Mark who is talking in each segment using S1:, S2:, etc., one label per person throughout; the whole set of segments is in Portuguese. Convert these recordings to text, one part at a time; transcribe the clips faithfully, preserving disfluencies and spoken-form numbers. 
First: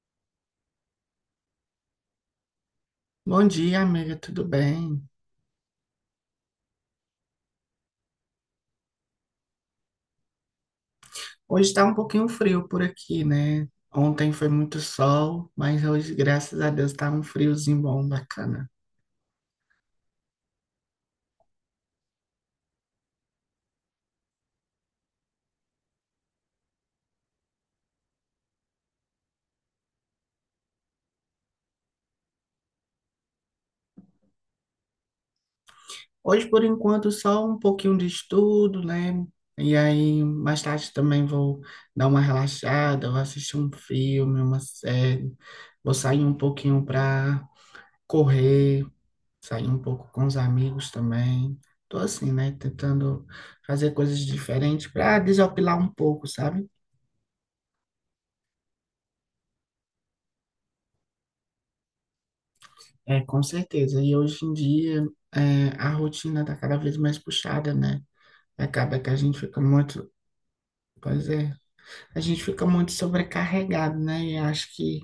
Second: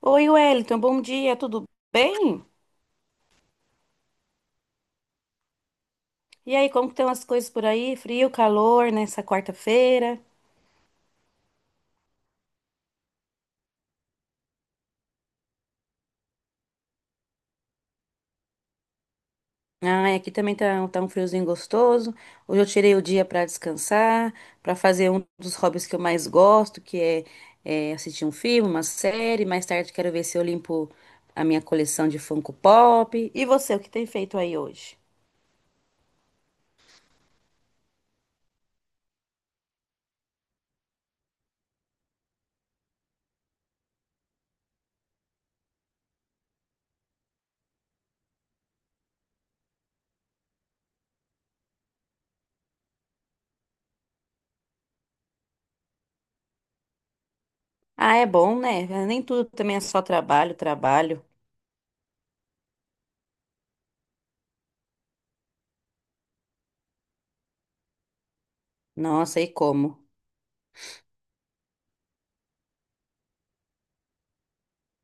S1: Oi, Wellington, bom dia, tudo bem?
S2: Bom dia, amiga, tudo bem?
S1: E aí, como que estão as coisas por aí? Frio, calor nessa quarta-feira?
S2: Hoje está um pouquinho frio por aqui, né? Ontem foi muito sol, mas hoje, graças a Deus, está um friozinho bom, bacana.
S1: Ah, é, aqui também tá, tá um friozinho gostoso. Hoje eu tirei o dia para descansar, para fazer um dos hobbies que eu mais gosto, que é, é assistir um filme, uma série. Mais tarde quero ver se eu limpo a minha coleção de Funko Pop. E você, o que tem feito aí hoje?
S2: Hoje, por enquanto, só um pouquinho de estudo, né? E aí, mais tarde também vou dar uma relaxada, vou assistir um filme, uma série, vou sair um pouquinho para correr, sair um pouco com os amigos também. Tô assim, né? Tentando fazer coisas diferentes para desopilar um pouco, sabe?
S1: Ah, é bom, né? Nem tudo também é só trabalho, trabalho.
S2: É, com certeza. E hoje em dia, é, a rotina está cada vez mais puxada, né? Acaba que a
S1: Nossa,
S2: gente
S1: e
S2: fica
S1: como?
S2: muito, pois é, a gente fica muito sobrecarregado, né? E acho que,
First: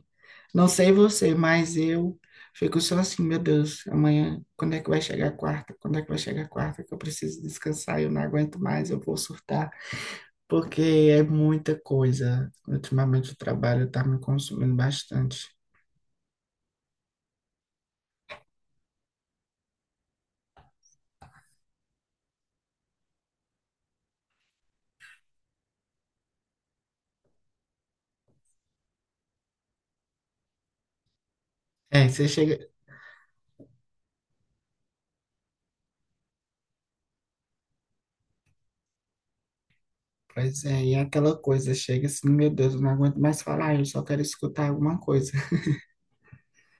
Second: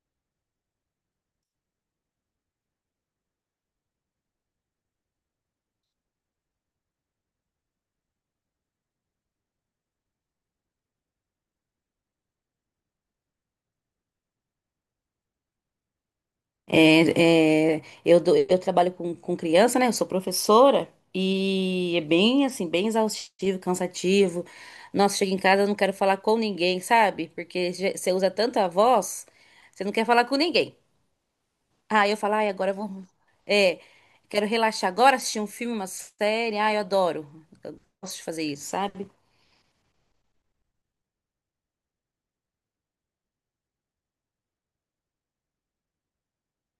S2: não sei você, mas eu fico só assim, meu Deus, amanhã, quando é que vai chegar a quarta? Quando é que vai chegar a quarta? Que eu preciso descansar, eu não aguento mais, eu vou surtar, porque é muita coisa. Ultimamente o trabalho está me consumindo bastante.
S1: É, é, eu, dou- eu trabalho com, com criança, né? Eu sou professora e é bem assim, bem exaustivo, cansativo. Nossa, chego em casa, eu não quero falar com ninguém, sabe? Porque já- você usa tanta voz, você não quer falar com ninguém.
S2: É,
S1: Ah, eu
S2: você
S1: falo, ai, agora
S2: chega.
S1: eu vou. É, quero relaxar agora, assistir um filme, uma série. Ai, eu adoro. Gosto de fazer isso, sabe?
S2: Pois é, e é aquela coisa, chega assim, meu Deus, eu não aguento mais falar, eu só quero escutar alguma coisa.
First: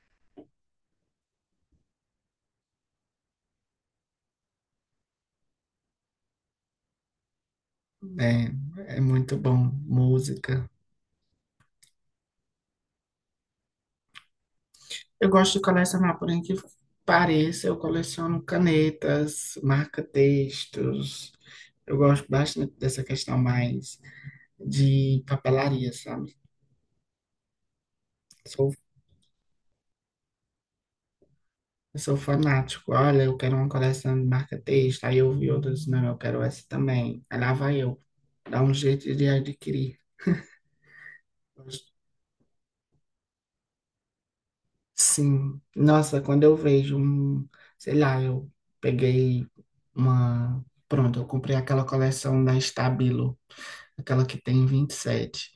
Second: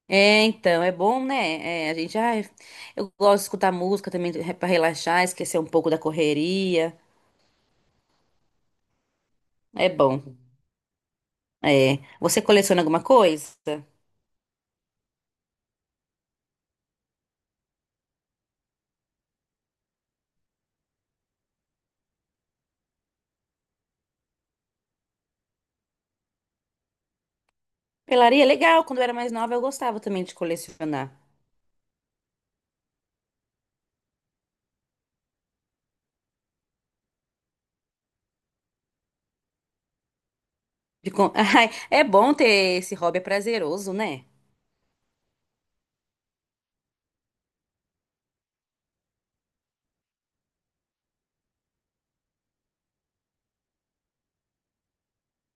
S1: É, então, é bom, né? É, a gente, ai, eu gosto de escutar música também para relaxar, esquecer um pouco da correria.
S2: É, é muito bom,
S1: É bom.
S2: música.
S1: É. Você coleciona alguma coisa?
S2: Eu gosto de colecionar, porém que pareça, eu coleciono canetas, marca-textos. Eu gosto bastante dessa questão mais de papelaria, sabe?
S1: Pelaria, é
S2: Sou,
S1: legal. Quando eu era mais nova, eu gostava também de colecionar.
S2: eu sou fanático. Olha, eu quero uma coleção de marca-texto. Aí eu vi outras, não, eu quero essa também. Aí lá vai eu, dá um jeito de adquirir.
S1: De con- Ai, é bom ter esse hobby, é prazeroso, né?
S2: Sim, nossa, quando eu vejo um, sei lá, eu peguei uma, pronto, eu comprei aquela coleção da Stabilo, aquela que tem vinte e sete.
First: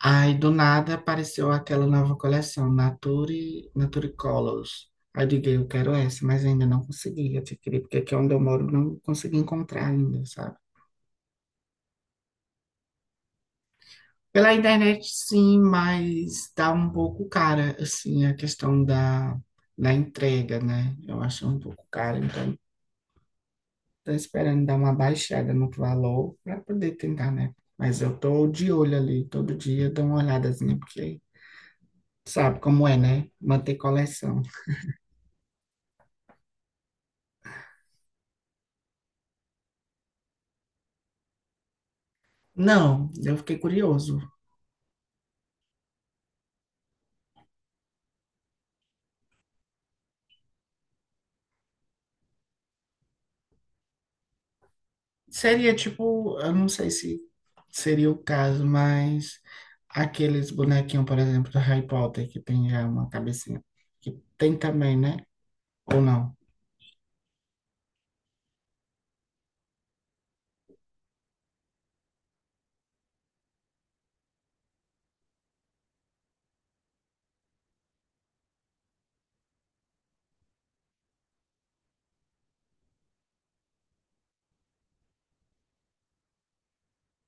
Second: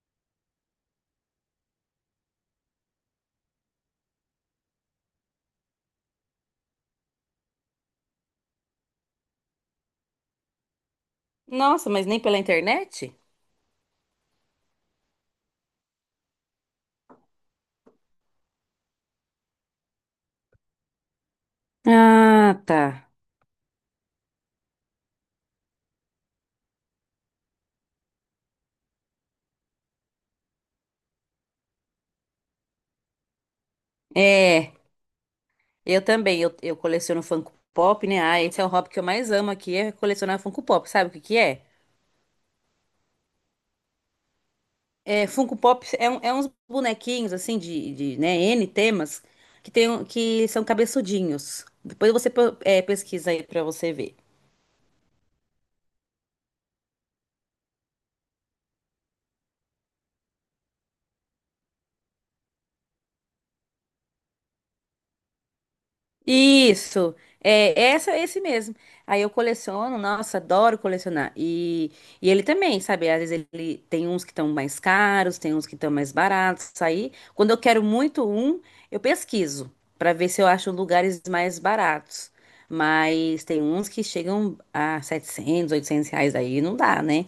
S2: Aí do nada apareceu aquela nova coleção, Nature, Nature Colors. Aí eu digo, eu quero essa, mas ainda não consegui adquirir, porque aqui onde eu moro não consegui encontrar ainda, sabe?
S1: Nossa, mas nem pela internet?
S2: Pela internet, sim, mas tá um pouco cara, assim, a questão da, da entrega, né? Eu acho um pouco cara, então
S1: Ah, tá.
S2: tô esperando dar uma baixada no valor para poder tentar, né? Mas eu tô de olho ali, todo dia eu dou uma olhadazinha, porque sabe como é, né? Manter coleção.
S1: É, eu também. Eu, eu coleciono Funko Pop, né? Ah, esse é o hobby que eu mais amo aqui, é colecionar Funko Pop. Sabe o que que é?
S2: Não, eu fiquei curioso.
S1: É, Funko Pop é, um- é uns bonequinhos, assim, de, de, né, N temas, que, tem, um- que são cabeçudinhos. Depois você pô- é, pesquisa aí pra você ver.
S2: Seria tipo, eu não sei se seria o caso, mas aqueles bonequinhos, por exemplo, do Harry Potter, que tem já uma cabecinha, que tem também, né? Ou não?
S1: Isso, é essa, esse mesmo. Aí eu coleciono, nossa, adoro colecionar. E, e ele também, sabe? Às vezes ele tem uns que estão mais caros, tem uns que estão mais baratos. Aí, quando eu quero muito um, eu pesquiso para ver se eu acho lugares mais baratos. Mas tem uns que chegam a setecentos, oitocentos reais aí, não dá, né?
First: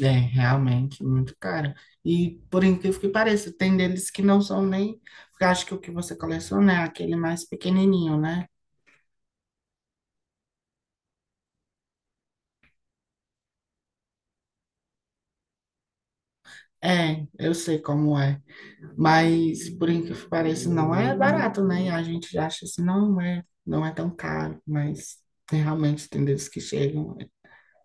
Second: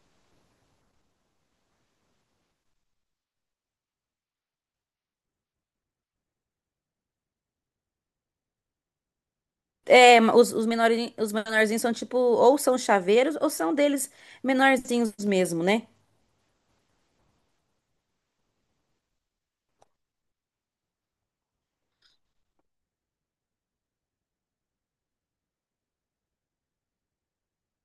S2: É, realmente, muito caro. E por incrível que pareça, tem deles que não são nem. Porque acho que o que você coleciona é aquele mais pequenininho, né?
S1: É, ma- os, os menores, os menorzinhos são tipo, ou são chaveiros, ou são deles menorzinhos mesmo, né?
S2: É, eu sei como é. Mas por incrível que pareça, não é barato, né? E a gente já acha assim, não é, não é tão caro, mas tem, realmente tem deles que chegam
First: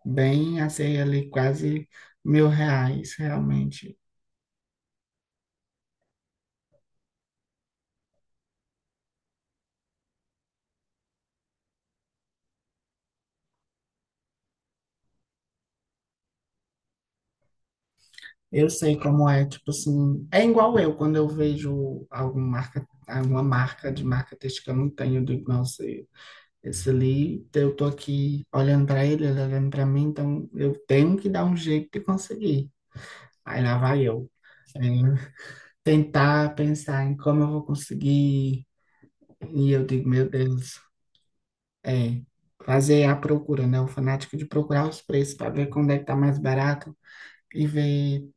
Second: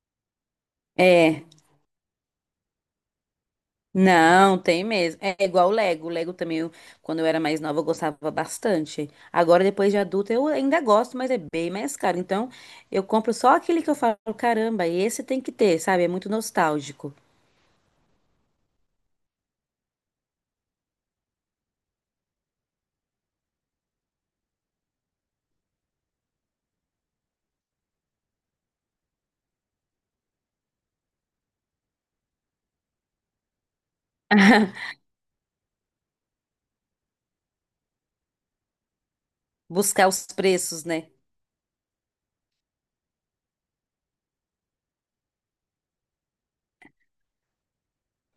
S2: bem a ser ali
S1: É.
S2: quase mil reais, realmente.
S1: Não, tem mesmo. É igual o Lego. O Lego também, eu- quando eu era mais nova, eu gostava bastante. Agora, depois de adulta, eu ainda gosto, mas é bem mais caro. Então, eu compro só aquele que eu falo, caramba, esse tem que ter, sabe? É muito nostálgico.
S2: Eu sei como é, tipo assim, é igual eu quando eu vejo algum marca, alguma marca de marca textil que eu não tenho, eu digo, nossa, esse ali, eu tô aqui olhando para ele, ele tá olhando para mim, então eu tenho que dar um jeito de conseguir. Aí lá vai eu, é, tentar pensar em como eu vou conseguir, e eu digo,
S1: Buscar os
S2: meu Deus,
S1: preços, né?
S2: é, fazer a procura, né? O fanático de procurar os preços para ver quando é que tá mais barato e ver.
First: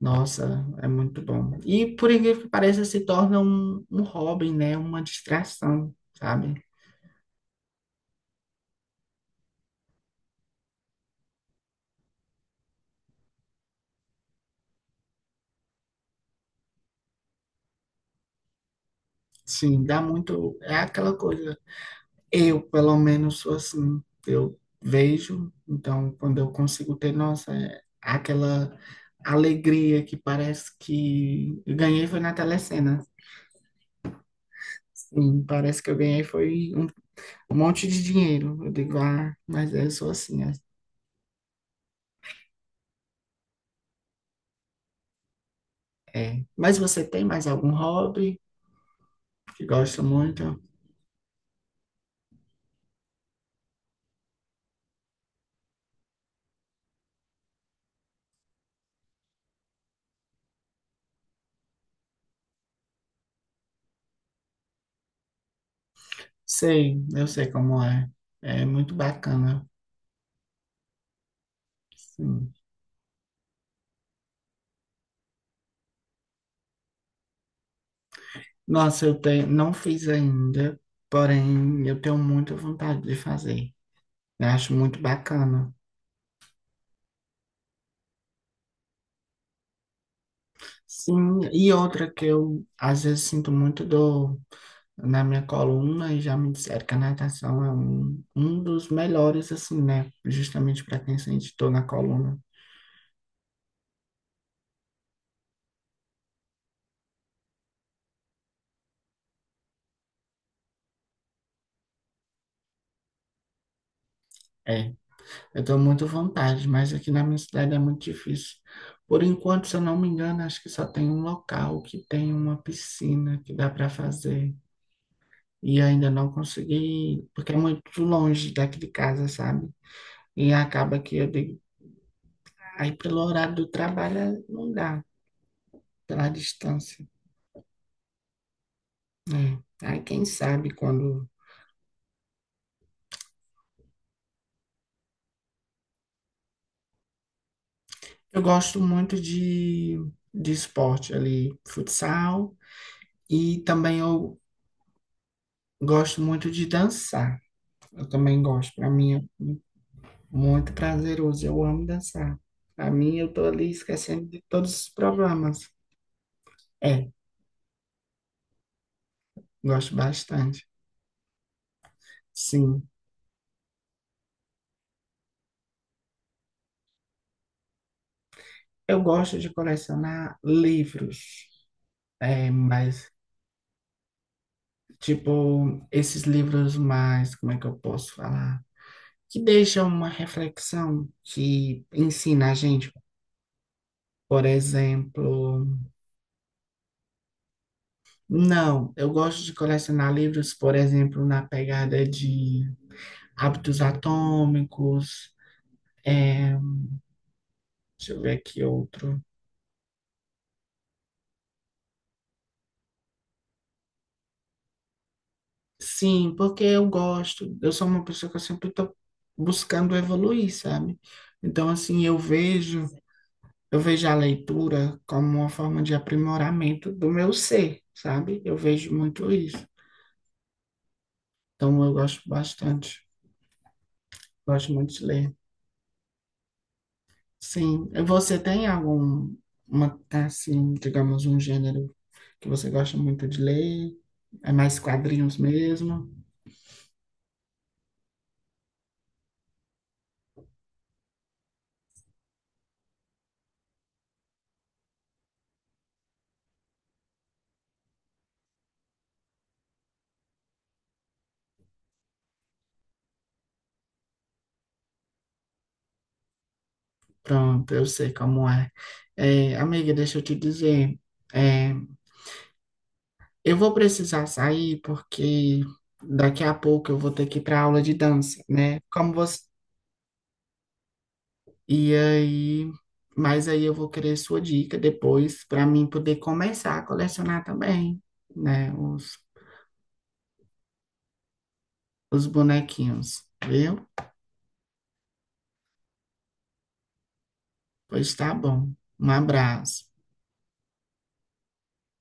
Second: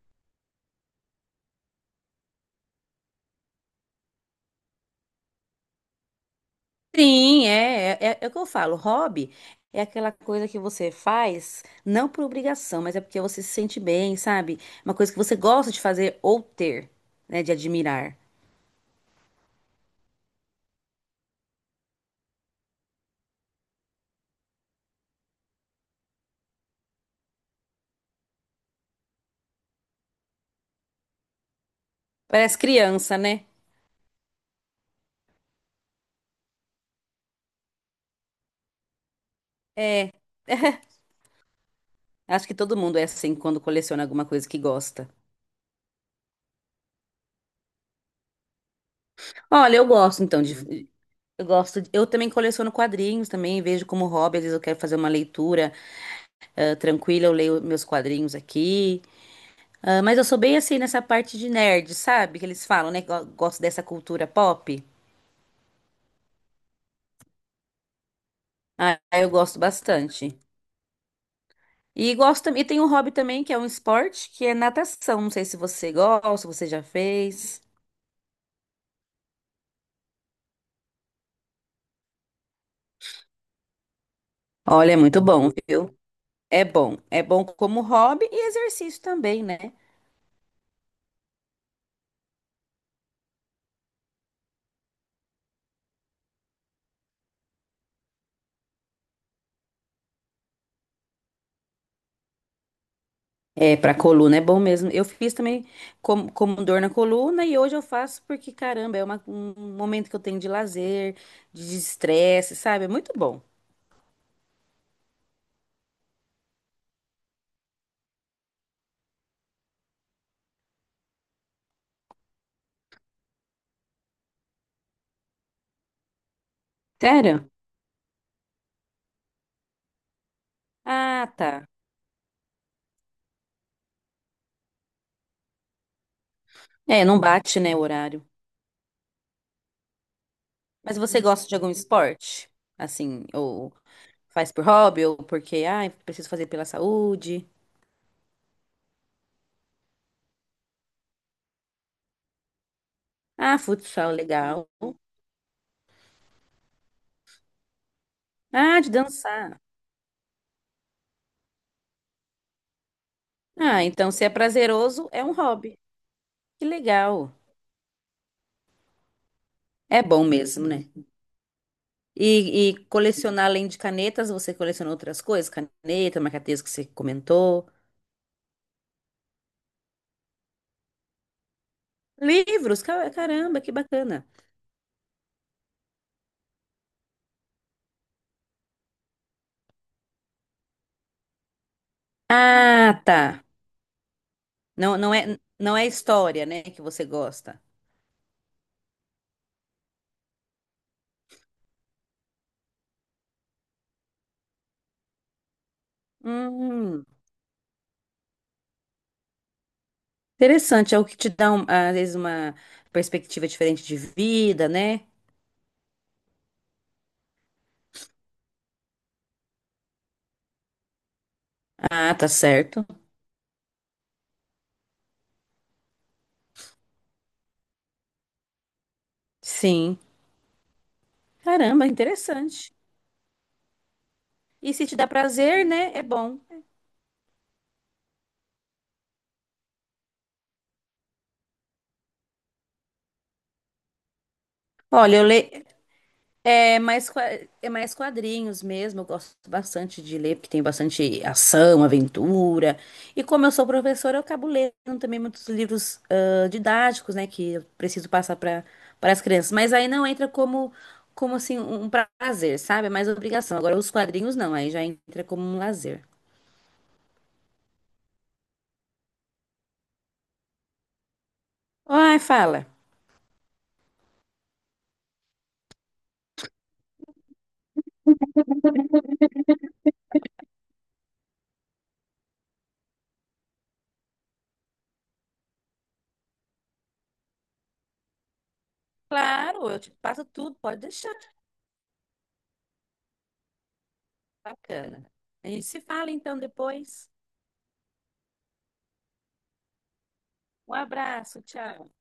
S2: Nossa, é muito bom. E por incrível que pareça, se torna um, um hobby, né? Uma distração, sabe?
S1: Sim, é, é, é é o que eu falo. Hobby é aquela coisa que você faz, não por obrigação, mas é porque você se sente bem, sabe? Uma coisa que você gosta de fazer ou ter, né? De admirar.
S2: Sim, dá muito. É aquela coisa. Eu, pelo menos, sou assim. Eu vejo, então, quando eu consigo ter, nossa, é aquela alegria que parece que eu ganhei foi na
S1: Parece
S2: telecena.
S1: criança, né?
S2: Sim, parece que eu ganhei foi um um monte de dinheiro. Eu digo, ah, mas eu sou
S1: É.
S2: assim. É.
S1: Acho que todo mundo é assim quando coleciona alguma coisa que gosta.
S2: É. Mas você tem mais algum hobby que
S1: Olha, eu
S2: gosta
S1: gosto então de.
S2: muito?
S1: Eu gosto. de- Eu também coleciono quadrinhos também, vejo como hobby, às vezes eu quero fazer uma leitura ah, tranquila, eu leio meus quadrinhos aqui. Ah, mas eu sou bem assim nessa parte de nerd, sabe? Que eles falam, né? Que gosto dessa cultura pop.
S2: Sei, eu sei como é. É muito
S1: Ah, eu gosto
S2: bacana.
S1: bastante. E gosto
S2: Sim.
S1: também. E tem um hobby também que é um esporte, que é natação. Não sei se você gosta, se você já fez.
S2: Nossa, eu tenho, não fiz ainda, porém eu tenho muita vontade de fazer. Eu acho
S1: Olha, é
S2: muito
S1: muito bom,
S2: bacana.
S1: viu? É bom. É bom como hobby e exercício também, né?
S2: Sim, e outra que eu às vezes sinto muito dor na minha coluna e já me disseram que a natação é um, um dos melhores, assim, né? Justamente para quem sente dor na coluna.
S1: É, pra coluna é bom mesmo. Eu fiz também como, como dor na coluna e hoje eu faço porque, caramba, é uma- um momento que eu tenho de lazer, de desestresse, sabe? É muito bom.
S2: É. Eu tenho muita vontade, mas aqui na minha cidade é muito difícil. Por enquanto, se eu não me engano, acho que só tem um local que tem uma piscina que dá para fazer. E ainda não consegui,
S1: Sério?
S2: porque é muito longe daqui de casa, sabe? E acaba que eu
S1: Ah,
S2: digo,
S1: tá.
S2: aí pelo horário do trabalho eh, não dá, pela
S1: É,
S2: distância.
S1: não bate, né, o horário.
S2: É. Aí quem sabe
S1: Mas você
S2: quando.
S1: gosta de algum esporte? Assim, ou faz por hobby, ou porque, ah, preciso fazer pela saúde.
S2: Eu gosto muito de, de esporte ali, futsal,
S1: Ah,
S2: e também
S1: futsal,
S2: eu
S1: legal.
S2: gosto muito de dançar. Eu também gosto.
S1: Ah,
S2: Para
S1: de
S2: mim é
S1: dançar.
S2: muito prazeroso. Eu amo dançar. Para mim, eu tô ali
S1: Ah, então se
S2: esquecendo
S1: é
S2: de todos os
S1: prazeroso, é um
S2: problemas.
S1: hobby. Que
S2: É,
S1: legal.
S2: gosto
S1: É bom
S2: bastante.
S1: mesmo, né? E, e
S2: Sim.
S1: colecionar além de canetas, você coleciona outras coisas? Caneta, marca-texto que você comentou.
S2: Eu gosto de colecionar livros. É,
S1: Livros,
S2: mas,
S1: ca- caramba, que bacana.
S2: tipo, esses livros mais, como é que eu posso falar? Que deixam uma reflexão, que ensina a gente.
S1: Ah, tá.
S2: Por
S1: Não, não é,
S2: exemplo,
S1: não é história, né, que você gosta.
S2: não, eu gosto de colecionar livros, por exemplo, na pegada de Hábitos Atômicos, é,
S1: Hum,
S2: deixa eu ver aqui outro.
S1: interessante, é o que te dá, um- às vezes, uma perspectiva diferente de vida, né?
S2: Sim, porque eu gosto, eu sou uma pessoa que eu sempre estou buscando evoluir, sabe? Então, assim,
S1: Ah,
S2: eu
S1: tá certo.
S2: vejo, eu vejo a leitura como uma forma de aprimoramento do meu ser, sabe? Eu vejo muito isso.
S1: Sim.
S2: Então,
S1: Caramba,
S2: eu gosto
S1: interessante.
S2: bastante, gosto
S1: E se
S2: muito
S1: te
S2: de
S1: dá
S2: ler.
S1: prazer, né? É bom.
S2: Sim, e você tem algum, uma, assim, digamos, um gênero que você gosta muito de ler? É mais
S1: Olha, eu
S2: quadrinhos
S1: leio.
S2: mesmo?
S1: É mais, qua- é mais quadrinhos mesmo. Eu gosto bastante de ler, porque tem bastante ação, aventura. E como eu sou professora, eu acabo lendo também muitos livros ah, didáticos, né? Que eu preciso passar para para as crianças. Mas aí não entra como, como assim, um um prazer, sabe? É mais obrigação. Agora, os quadrinhos não, aí já entra como um lazer.
S2: Pronto, eu sei como é. É, amiga, deixa eu te dizer, é,
S1: Ai, fala.
S2: eu vou precisar sair porque daqui a pouco eu vou ter que ir para aula de dança, né? Como você. E aí, mas aí eu vou querer sua dica depois para mim poder começar a colecionar também, né? Os,
S1: Claro, eu te passo tudo, pode deixar.
S2: os bonequinhos, viu?
S1: Bacana. A gente se fala então depois.
S2: Pois tá bom. Um abraço.
S1: Um abraço, tchau.